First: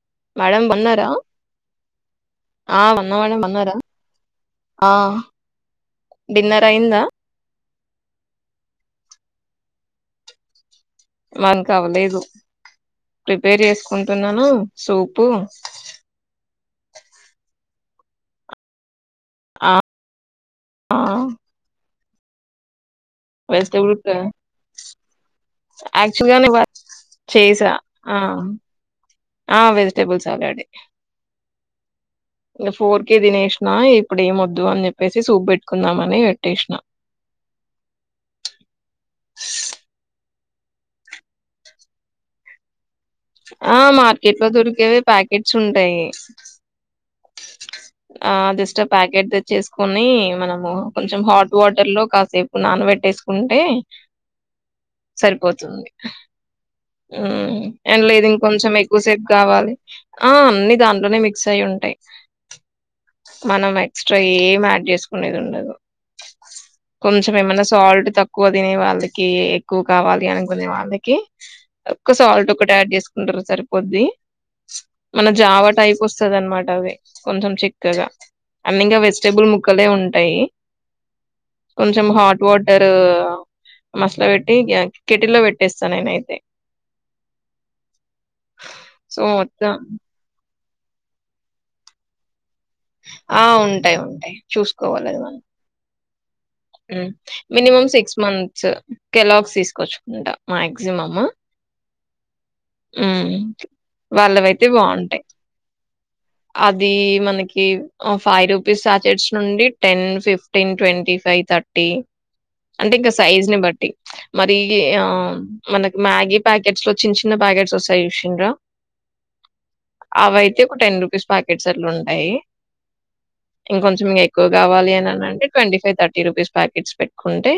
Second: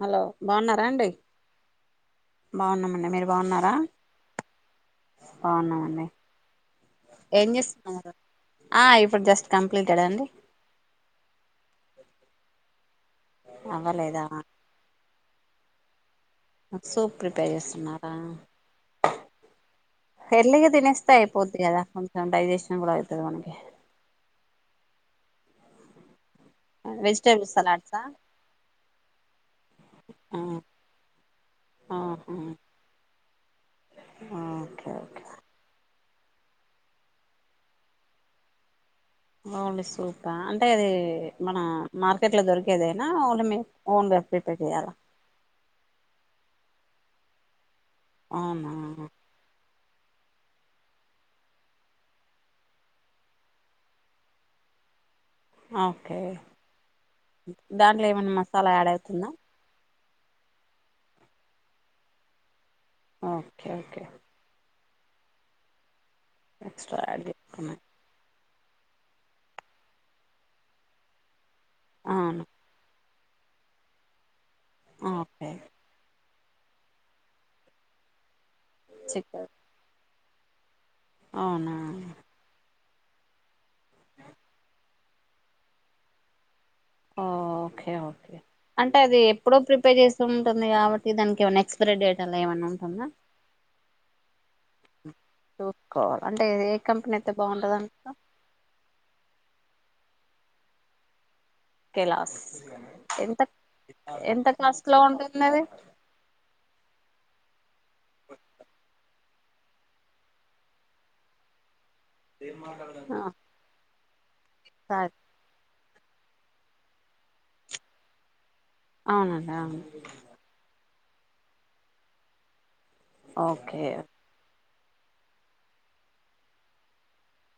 Hello madam బాగున్నారా అండి బన్నారా ఆ బాగున్నామండి బన్నా మీరు మేడం బాగున్నారా బన్నారా ఆ బాగున్నామండి డిన్నర్ అయిందా ఏం చేస్తున్నారు ఆ ఇప్పుడు జస్ట్ కంప తడా అండి మనికి కావలేదు ప్రిపేర్ అవ్వలేదా చేసుకుంటున్నాను సూప్ ప్పు సూప్ ప్రిపేర్ చేస్తున్నారా ఆ ఎర్లీగా తినస్తస్తాయిపోద్ అదా డిజెషన్ కూడా అయిది వస్త ఎడు అ గాని వెజిటేబుల్ చేసా సలాడ్సా ఆ ఆ వెజిటబుల్ ఓకే ఓకే మనే వెట్టేష్ణ ఓన్లీ సుత అంటే అది మన మార్కెట్ లో దొరికేది ఆ మార్కెట్ లో దొరికేవి ప్యాకెట్స్ ఉంటాయి [unintelligible] ఆ అది అవునా జస్ట్ ప్యాకెట్ తెచ్చే కొన్ని మనము కొంచెం హాట్ వాటర్ లో కాసేపు నానబెట్టేసుకుంటే సరిపోతుంది ఓకే ఊమ్ అండ్ దాంట్లో లేదు ఏమైనా మసాలా ఇంకొంచెం యాడ్ ఎక్కువసేపు అవుతుందా కావాలి ఆ అన్ని దాంట్లోనే మిక్స్ అయి ఉంటాయి ఓకే మనం ఓకే ఎక్స్ట్రా ఏం యాడ్ చేస్త సుకునేదుండదు ఎక్స్ట్రా యాడ్ కొంచెం ఏమన్నా చేసుకున్నా సాల్ట్ తక్కువ ఎక్కువ తినే వాళ్ళకి ఎక్కువ కావాలి అనుకునే వాళ్ళకి ఎక్కు అవును సాల్ట్ ఒకటీ యాడ్ చేసు ఉంటరు సరిపోద్ది మన ఓకే జావా టైప్ వస్ వస్తది అన్నమాట కొంచెం చిక్కగా అన్ని ఇంగ వెజిటబుల్ చికెన్ ముక్కలే ఉన్ అయి అవునా టరూ మసలా పెట్టి గ్యాస్ కెటిల్ లో పెట్టేస్త నేనయితే ఓ ఒకే ఒకే అంటే అది సో, ఎప్పుడో మొత్తం ప్రిపేర్ చేస్తాం తుంది కాబట్టి దానికి ఉన్న ఎక్స్పైరీడేట్ అ ఆ ఉంటాయి ఉంటాయి చూసుకోవాలది మనం కో హమ్ మినిమం సిక్స్ మంత్స్ కెలాగ్స్ తీసుకొచ్చుకుంట మాక్సిమం కెలాస్ ఎంత ఎంత కస్ట్ లో ఉంటుంది అది అదీ మనకి ఆ ఫైవ్ రూపీస్ అట్ జెట్స్ నుండి ten fifteen twenty five thirty అంటే ఇంకా సైజ్ ని బట్టి మరి ఆ సరే మనకి మ్యాగీ ప్యాకెట్స్ లో చిన్న చిన్న ప్యాకెట్స్ వస్తాయి చూసిండ్రా అవునండి అవును ఫిష్ పాకెట్స్ అట్లుంటాయి ఓకే ఇంకొంచెం ఇంకా ఎక్కువ కావాలి అని అంటే twenty five thirty rupees packets పెట్టుకుంటే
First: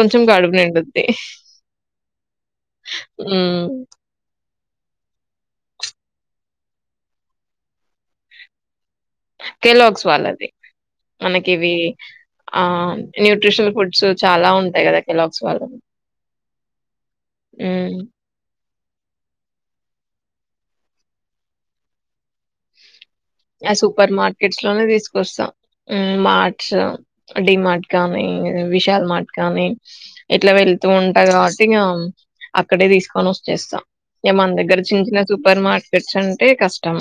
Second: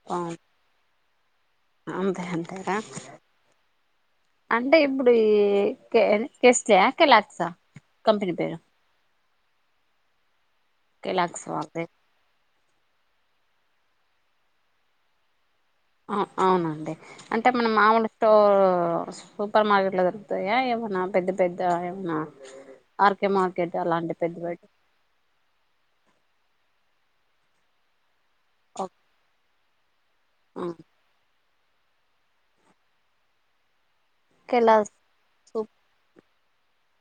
కొంచెం అవును కడుపు నిండు ది అంతే అంతేనా హ్మ్. అంటే ఇప్పుడు ఈ కే కెస్సా లేక కెలాక్సా కంపెని పేరు కెలాక్స్ వాళ్ళది కెలాక్స్ మనకి ఇవి వాళ్ళదే ఆ న్యూట్రిషనల్ ఫుడ్స్ చాలా ఉంటాయి కదా కెలాగ్స్ వాళ్ళవి. ఆ అవునండి అంటే మనం హ్మ్. మామూలుతో తో సూపర్ మార్కెట్ దొరుకుతాయి కదా ఎమన్న పెద్ద పెద్ద ఎమన్న ఆ సూపర్ మార్కెట్స్ లోనే తీసుకొస్తాం హు మా అ డిమాార్ట్ కానీ విశాల్ మార్ట్ కాని [inaudible] ఎట్లా వెళ్తూ ఉంటా కాబట్టి ట్టింగా అక్కడే తీసుకొని వచ్చేస్తా ఈగ మన ఒకేలా దగ్గర చిిన్న చిన్న సూపర్ సూప్ మార్కెట్స్ అంటే అే కష్టం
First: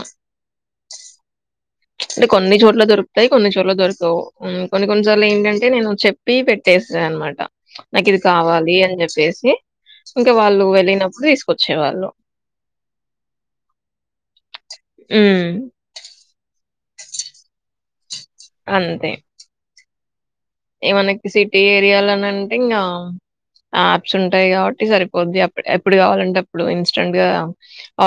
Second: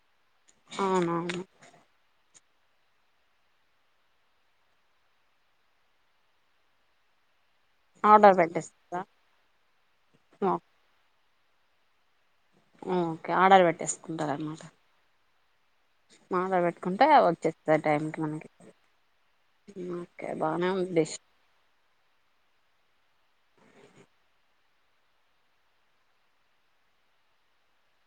అవునవును అంటే కొన్ని చోట్ల దొరుకుతాయి కొన్ని చోట్ల దొరకవు కొన్ని కొన్నిసార్లు ఏంటంటే నేను చెప్పి పెట్టేసాను అనమాట నాకు ఇది ఆర్డర్ కావాలి అని పెట్టేస్తారా చెప్పేసి ఇంకా వాళ్ళు వెళ్ళినప్పుడు చ్చే వాళ్ళు ఓకే ఆర్డర్ పెట్టేసుకుంటారన్నమాట హ్మ్. మాట పెట్టుకుంటే వచ్చేస్తది టైంకి న ఓకే బానే ఏ ఉంది డిష్ మనకి సిటీ ఏరియాాలని అంటే ఇంకా యాప్స్ ఉంటాయి కాబట్టి సరిపోతుద్ది ఎప్పుడు కావాలంటే అప్పుడు ఇన్స్టెంట్ గా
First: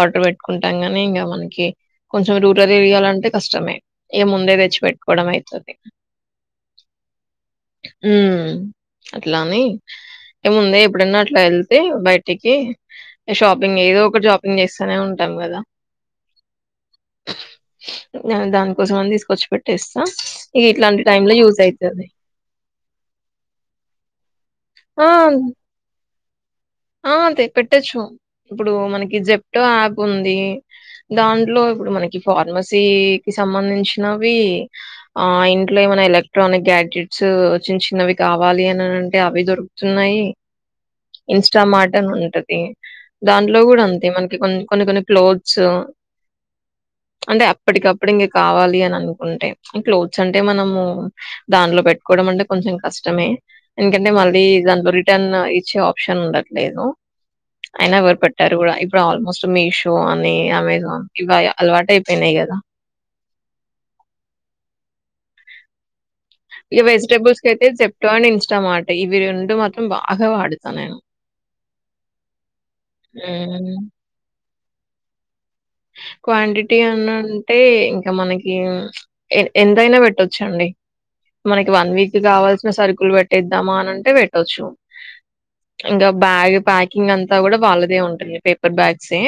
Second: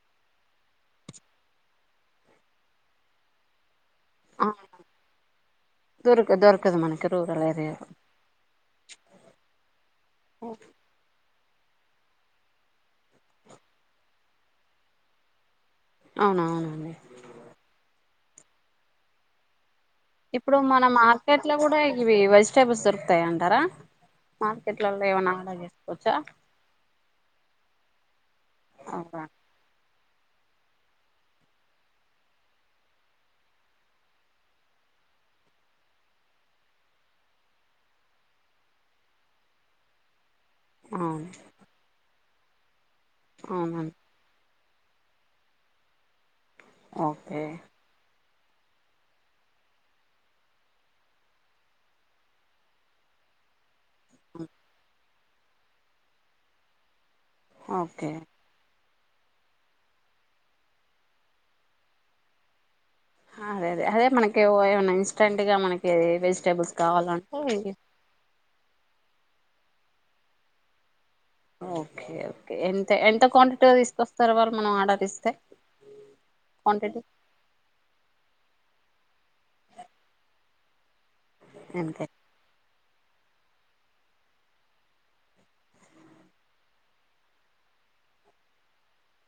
ఆర్డర్ పెట్టుకుంటాం ని ఇంకా మనకి కొంచెం రూరల్ ఏరియాలో అంటే కష్టమే ఇక ముందే తెచ్చి పెెట్టుకోవడం అవుతుంది దొరక దొరకదు మనకి రూరల్ ఏరియాలో హ అట్లాని ఏముందే ఎప్పుడనా అట్లా వె బయటికి షాపింగ్ ఏదో ఒకటి షాపింగ్ చేస్తానే ఉంటాం కదా అవునా అవునండి దానికోసం అని తీసుకొచ్చి పెట్ స్ా ఇప్పుడు ఇక ఇట్లాంటి టైమ్ లో యూజ అవుతుది స్టేబుల్స్ ఇరుతాయ అంటారా మార్కెట్లలో ఏమైనా ఆ! ఆర్డర్ చేసుకోవచ్చా ఆ అంతే పెట్టొచ్చు ఇప్పుడు మనకి అవునా జెప్టో ఉంది దాంట్లో ఇప్పుడు మనకి ఫార్మసీకిి సంబంధించినవి ఆ ఇంట్లో ఏమైనా ఎలక్ట్రానిక్ గ్యాడ్జెట్స్ చిన్న చిన్నవి కావాలి అని అంటే అవి దొరుకుతున్నాయి ఆ ఇన్స్టామార్ట్ ఉంటది దాంట్లో కూడా అంతే మనకి కొ కొన్ని కొన్ని క్లోత్స్ ఓకే అంటే అప్పటికి అప్పుటింగ్ కావాలి అని అనుకుంటే క్లోత్స్ అంటే మనము దానిలో పెట్టుకోవడం అంటే కొంచెం కష్టమే ఎంకంటే మళ్ జాబరి [unintelligible] న్ ఈచ్చ ప్షన్ ఉంట [unintelligible] లేదు అయినా ఓకే వర్పట్టారు కూడా ఇప్పుడు ఆల్మోస్ట్ మీషో అని అమెజాన్ ఇవి అలవాటు అయిపోయినాయి కదా అదే అదే అదే మనకి ఏమన్నా ఇన్స్టెంట్ గా మనకి వెజిటేబుల్స్ ఇక వెజిటేబుల్స్ అయితే కావాలంటే జెప్టో అండ్ ఇన్స్టా మార్ట్ కి ఇరుెం [unintelligible] మాత్రం బాగావాడుతనేను ఒకే ఒకే ఎంత ఎంత క్వాంటిటీగా హ్మ్. తీసుకొస్తారు వాళ్ళు మనం ఆర్డర్ ఇస్తే క్వాంటిటీ అని అంటే ఇంకా మనకి ఎంతైనా పెట్టొచ్చండి మనకి వన్ అంతే వీక్ కావలి సరుకులు పెట్టేద్దామా అనింటే పెట్టచ్చు ఇంకా బ్యాగ్ ప్యాకింగ్ అంతా కూడా వాళ్ళదే ఉంటుంది పేపర్ బాగ్సే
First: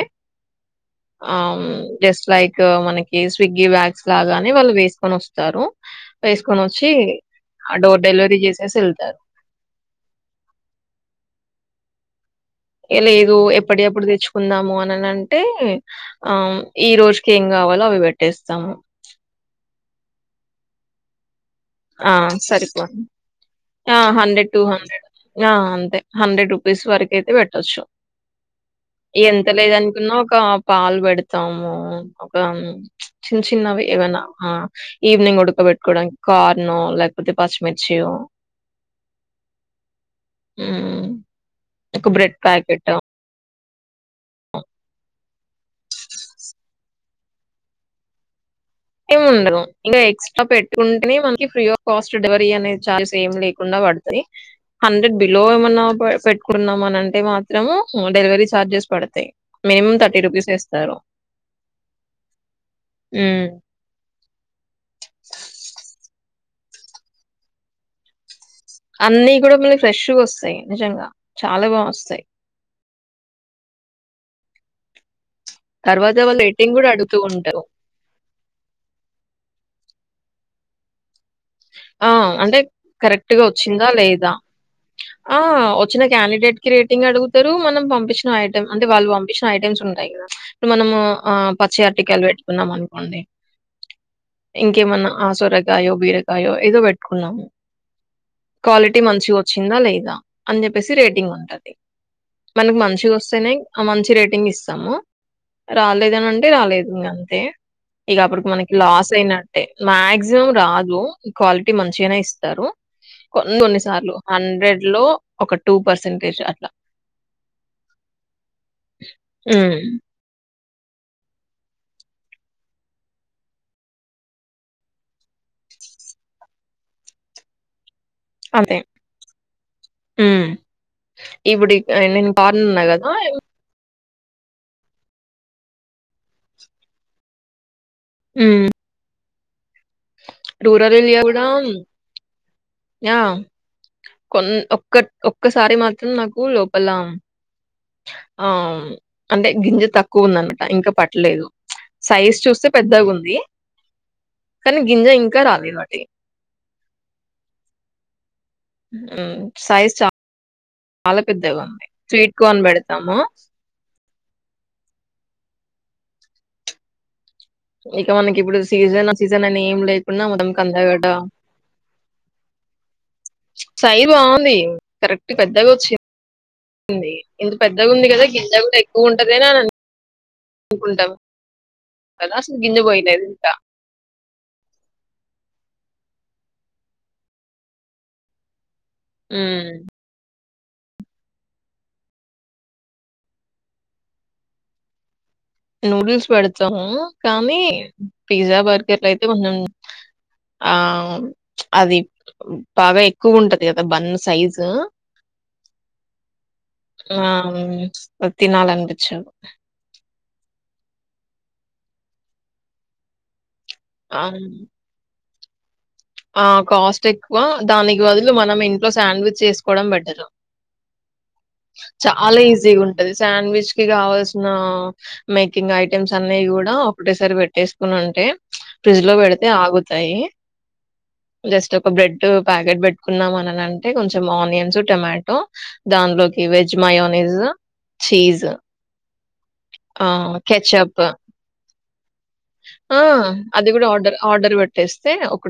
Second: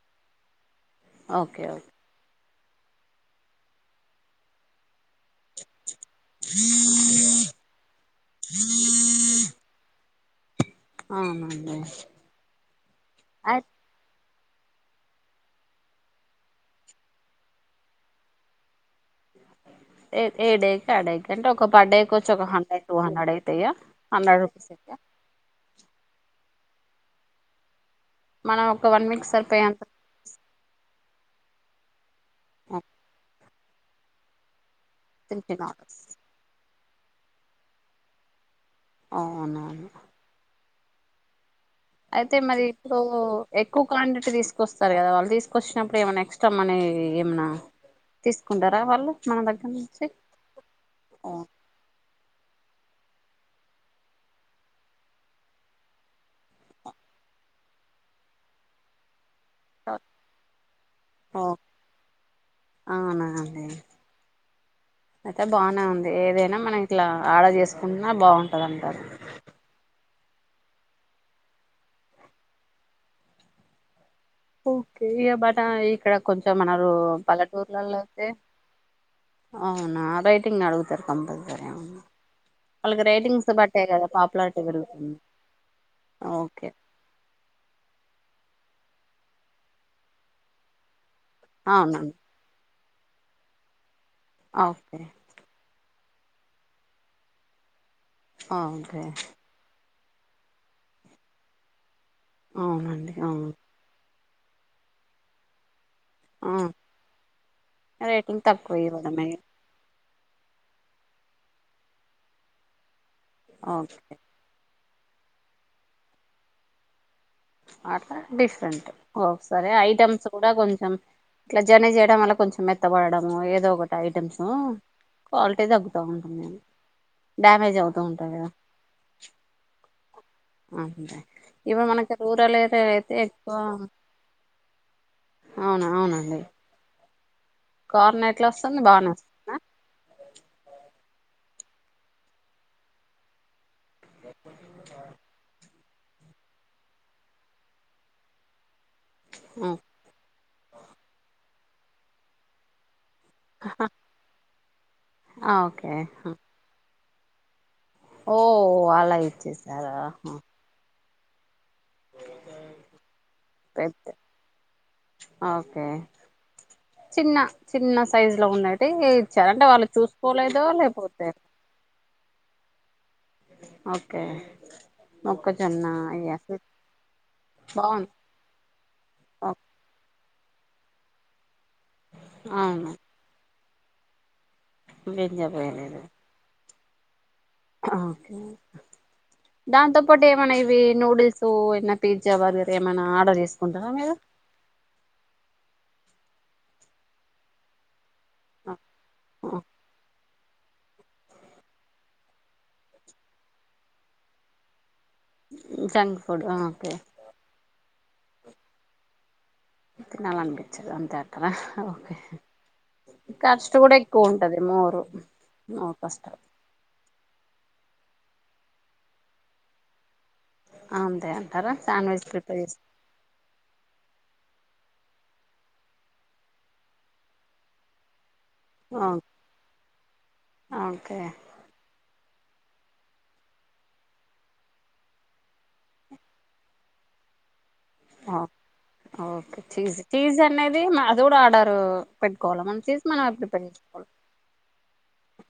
ఆ ఓకే ఓకే జస్ట్ లైక్ మనకి స్విగ్గి బ్యాగ్స్ లాగానే వాళ్ళు వేసుకొని వస్తారు వేసుకొని వచ్చి ఆ డోర్ డెలివరీ చేసేసి వెళ్తారు అవునండి ఎలా ఏదో అయి- ఎప్పుడు ఎప్పుడు తెచ్చు కుందాము అనిన అంటే ఆ ఈ రోజుకి ఏం కావాలో అవి పెట్టేస్తాము ఏడ కాడకి ఆ సరిపోడి అయితాయా హా హండ్రెడ్ టూ రూపీస్ అయితాయా హండ్రెడ్ అంతే హండ్రెడ్ రూ ఫీస్ వరకు అయితే పెట్టొచ్చు మనం ఒక వన్ వీక్ ఎంత సరిపోయేంత లేదనుకున్నా ఒక పాలు పెడు [unintelligible] ఒక ఓ, [unintelligible] చిన్నవి ఏవైన ఆ ఈవ్నింగ్ చిన్న చిన్న ఆర్డర్స్ ఉడకపెట్టుకోడన్ నో లేకపోతే పచ్చి మిర్చియో ఆ అవును అవును మ్మ్ అయితే మరి ఇప్పుడు ఎక్కువ క్వాంటిటీ తీసుకొస్తారు కదా వాళ్ళు తీసుకొచ్చినప్పుడు ఏమైనా ఎక్స్ట్రా మనీ ఏమైనా తీ ఏముండదు ఇంకా ఎక్స్ట్రా పెట్టుకుంటేనే ఓ మనకి ఫ్రీ గా కాస్ట్ డెలివరీ అనేది చార్జెస్ ఏమి లేకుండా పడతాయి హండ్రెడ్ బిలో ఏమన్నా పెట్టుకున్నాం అని అంటే మాత్రం డెలివరీ ఛార్జెస్ పడతాయి మినిమం థర్టీ రూపీస్ వేస్తారు అవునా అండి అయితే బానే ఉంది ఏదైనా మనం ఇట్లా ఆర్డర్ చేసుకుంటున్నా బాగు అన్ని కూడా [unintelligible] ఫ్రెష్ వస్తుంది నిజంగా చాలా బాగా వస్తాయి ఓకే బట్ ఇక్కడ తర్వాత వాళ్ళు కొంచెం రేటింగ్ మనరు కూడా అడుగుతూ ఉంటారు పల్లెటూరులలో అయితే అవునా రైట్ [unintelligible] అడుగుతారు కొందరూ ఆ అంటే కరెక్ట్గా బట్టే వచ్చిందా కదా లేదా పాపులారిటీ పెరుగుతుంది ఆ వచ్చిన క్యాండిడేట్ కి ఓకే రేటింగ్ అడుగుతారు మనం పంపించిన ఐ అంటే వాళ్ళు పంపించిన ఐటమ్స్ ఉంటాయి కదా ఇప్పుడు మనము ఆ పచ్చి అవునండి ఆర్టికాలు పెట్టుకున్నాం అను అండి ఓకే ఇంకేమన్నా అసోరక్ [unintelligible] అయ్యో ఏదో పెట్టుకున్నాము క్వాలిటీ ఓకే మంచి వచ్చిందా లేద్ అని చెప్పేసి రేటింగ్ ఉంటది మనకి మంచిగా అవునండి అవును వస్తేనే ఆ మంచి రేట్ రేటింగ్ ఇస్తాము రాలేదనంటే ఆ. రాలేదు ఇగా అంతే ఇక రేటింగ్ అప్పటికి మనకి తక్కువ లాస్ ఇవ్వడమే అయినట్టే మక్స్ క్సిమం రాదు క్వాలిటీ మంచిగానే ఇస్తారు కొన్ని కొన్ని ఓకే సార్లు హండ్రెడ్ లో ఒక టూ పర్సెంటేజ్ అట్లా హ్మ్. ఐటమ్స్ కూడా కొంచెం ఇట్లా జర్నీ చేయడం వల్ల కొంచెం మెత్తబడడము ఏదో ఒకటి ఐటమ్స్ క్వాలిటీ తగ్గుతూ ఉంటుందిండి డ్యామేజ్ అవుతు అంతే. [unintelligible] హ్మ్. ఇప్పుడు ఇవ ఇక మనకి నేను రూరల్ కార్న్ ఉన్నా ఏరియాలో కదా అయితే ఎక్కువ అవునా అవునండి కార్న ఎట్లా ఉమ్ వస్తుంది బాగానే ఆ రూరల్ [unintelligible] యా కొన్ ఒక్క ఒక్కసారి మా [unintelligible] లోపల ఆ అంటే ఉమ్, గింజ తక్కువ ఉండండి ఇంకా పట్టలేదు సైజ్ చూస్తే పెద్దగా ఉంది ది కానీ గింజ ఇంకా ఆ, రాలే ఓకే వాటి ఓ అలా సైజ్ ఇచ్చేసారా చాలా పెద్దగా ఉంది స్వీట్కర్ పెడతాము పెద్ద ఓకే చిన్న చిన్న ఇక సైజు మనకి లో ఇప్పుడు ఉన్నటి సీజన్ ఆ సీజన్ ఇచ్చారు అని అంటే ఏం వాళ్ళు లేకున మొదం చూసుకోలేదో కందా గడ్డ లేకపోతే సై ఓకే బాగుంది కరెక్ట్ పెద్దగా మొక్కజొన్న వచ్చి అయ్యా ఉంది ఇంత పెద్దగా ఉంది బాగుంది కదా గింజ కూడా ఎక్కువ ఉంటదని అని అ నుకుంటం కదా అసలు గింజ అవును [unintelligible] గింజ పోయలేదు ఓకే హ్మ్. దాంతోప్పటే ఏమనా ఇవి నూడిల్స్ ఏన్న పిజ్జా బర్గర్ ఏమైనా ఆర్డర్ చేసుకుంటారా మీరు నూడిల్స్ పెడతాము కానీ పిజ్జా బర్గర్లు అయితే కొం ఆ అది బాగా ఎక్కువ ఉంటది కదా bun size junk food okay వ తినాలి అనిపించవు తినాలి అనిపించదు అంతే అంటారా ఓకే ఖర్చు కూడా ఎక్కువ ఆహ్, ఉంటది మోరు మోర్ కష్టం ఆ కాస్ట్ ఎక్వ దానికి బదులు మనం ఇంట్లో సాండ్విచ్ చేసుకోవడం బెటరు అంతే అంటారా శాండ్విచ్ చాలా ప్రిపేర్ చేస్త ఈజీగా ఉంటది శాండ్విచ్ కి కావల్సిన మేకింగ్ ఐటెమ్స్ అన్నవి కూడా ఒకటేసారి పెట్టేసుకుని ఉంటే ఫ్రిడ్జ్ లో పెడితే ఆగుతాయి ఓకే జస్ట్ ఒక బ్రే బ్రెడ్ ప్యాకెట్ పెట్టుకున్నాం అన అంటే కొంచెం ఆనియన్స్ టొమాటో దానిలోకి veg mayonnaise cheese okay cheese ఆ చీజ్ అనేది కెచప్ అది కూడా ఆర్డర్ పెట్టుకోవాలి మన ఆ చీజ్ మనం ఎప్పుడు పెట్ంచుకోవాలి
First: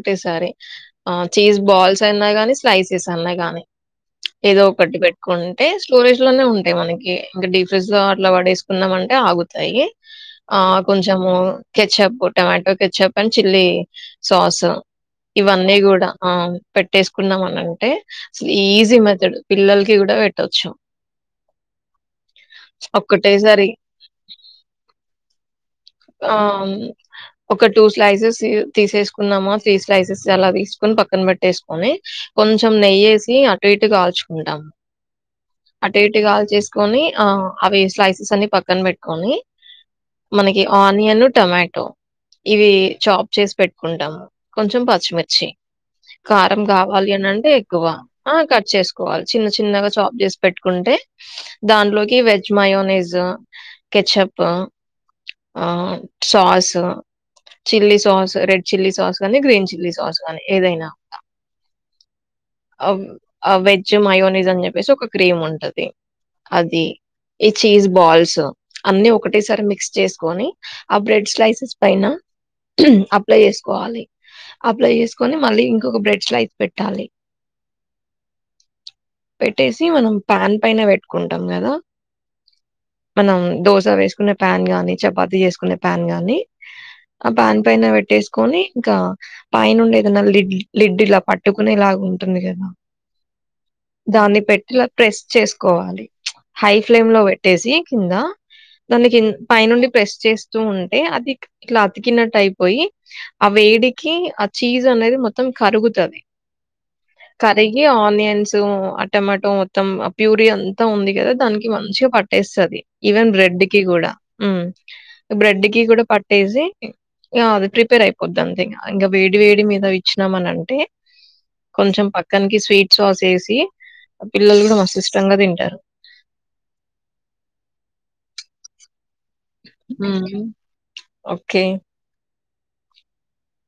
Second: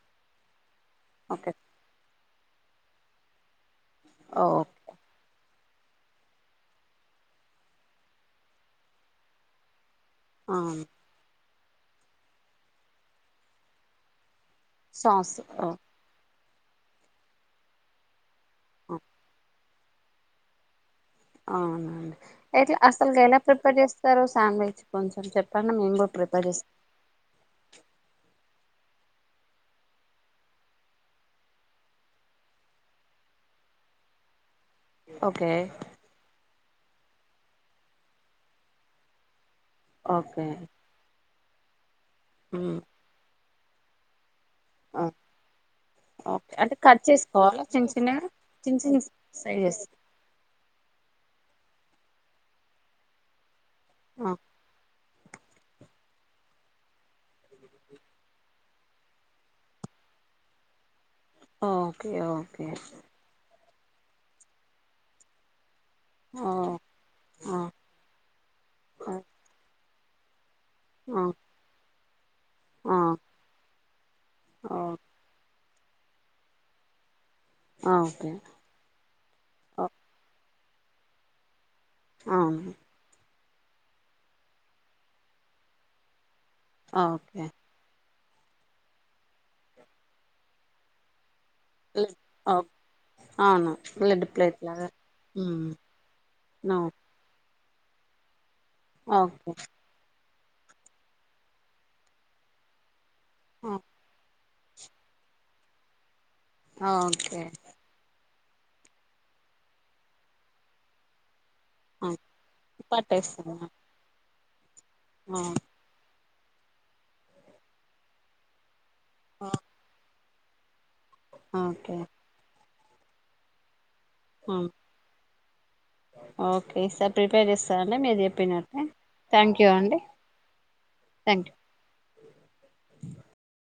ట్టే సారే ఆ చీజ్ బాల్స్ అయిన కాని సైజెస్ అన్నా కాగానీ ఓ ఏదో కడ్టి పెట్టుకోండి ఏ స్టోరేజ లోనే ఉంటాయి మనకి ఇంకా డిఫ్రిజ్ లో అట్లా పడే కున్నాంమంటే ఆగుతాయి ఆ అవును కొంచము ketchup tomato ketchup and chilli sauce sauce ఓ ఇవన్నీ కూడా ఆ పెట్టేసుకున్నాం అని అంటే ఈజీ మెథడు పిల్లలకి కూడా పెట్టవచ్చు అవు ఎట్లా అసలు గ ఒక్కటేసారి ప్పటి చేస్తారు శాండ్విచ్ కొంచెం చెప్ప ఆ ఒక టూ స్లైసెస్ తీసేసుకున్నామా త్రీ స్లైసెస్ అలా తీసుకుని పక్కన పెట్టేసుకొని కొంచెం నెయ్యేసి అటు ఇటు కాల్చుకుంటాము ఓకే అటు ఇటు కాల్ చేస్త కొని ఆ అవి స్లైసెస్ అన్ని పక్కన పెట్టుకొని ఓకే మనకి ఆనియన్ టమాటో ఇవి ఉమ్, చాప్ చేసి పెట్టుకుంటాము కొంచెం ఆ, పచ్చిమిర్చి ఓకే కారం అంటే కట్ కావాలి అనింటే చేసుకోవాలా ఎక్కువ చిన్న చిన్నగా ఆ కట్ చిన్న చేసుకోవాలి చిన్న సైజెస్ చిన్నగా చాప్ చేసి పెట్టుకుంటే దాంట్లోకి ఈ వెజ్ మయోనిస్ కెచ్చప్ ఆ sauce chilli sauce red chilli sauce కాగానీ గ్రీన్ చిల్లీ సాస్ కాగాని ఏదైనా ఓకే ఓకే వచ్చి మయోనిజ అనీ చెప్పేసి ఒక క్రీమ్ ఉంటది ఓ, అది ఈ ఆ, చీజ్ బాల్స్ అన్ని ఆ, ఒకటె సారి మిక్స్ చేస్త కోనీ ఆ బ్రెడ్ స్లైసెస్ పైనా ఆ, అప్లై చేసుకోవాలి ఓ, అప్లై చేసుకొని మళ్ళీ ఇం ఒక బ్రెడ్ స్లైస్ పెట్టాలి ఓకే పెట్టేసి ఓ, మనం పాన్ పైన పెట్టుకుంటాం కదా అవును మనం దోస వేసుకునే ప్యాన్ గానీ చపాతి చేసుకునే ప్యాన్ గాని ఆ ఓకే పాన్ పైన పెట్టేసు కొని ఇంకా పాయ నుండి ఏదైనా లిడ్ లిడ్ ఇలా పట్ పెట్టుకునేలాగా లెడ్ ఉంటుంది కదా ఓకే అవును లెడ్ దాన్ని ప్లేట్ పెట్టిలా లాగా ప్రెస్ ఉమ్, చేసుకోవాలి హై నో ఫ్లేమ్ లో పెట్ ట్టేసి కింద దన్నికి ఓకే పై నుండి చేస్తూ ఉంటే అది ఇట్లా అతికినట్టు అయిపోయి ఆ ఓ, వేడికి చీజ్ అనేది మొత్తం కరుగుతది ఓకే కరిగి అనియన్స్ ఆ టమాటో మొత్తం ప్యూరి అంతా ఉంది కదా దానికి మంచిగా ఓకే పట్టేస్తది. ఈవెన్ పట్టేస్తాను బ్రెడ్ కి కూడా హ్మ్ బ్రెడ్కి కూడా పట్ డేజీ ఇగా అది ప్రిపేర్ అయిపోతాంది. ఇగా ఇంకా వేడి వేడి మీద ఇచ్ ఇద్దాం మన అంటే ఓకే కొంచెం పక్కన్ కి స్వీట్ సాస్ వేసి ఓకే సార్ ప్రిపేర్ చేస్తానండి మీరు చెప్పినట్ ఆ హ్మ్ థ్యాంక్ యూ. ఓకే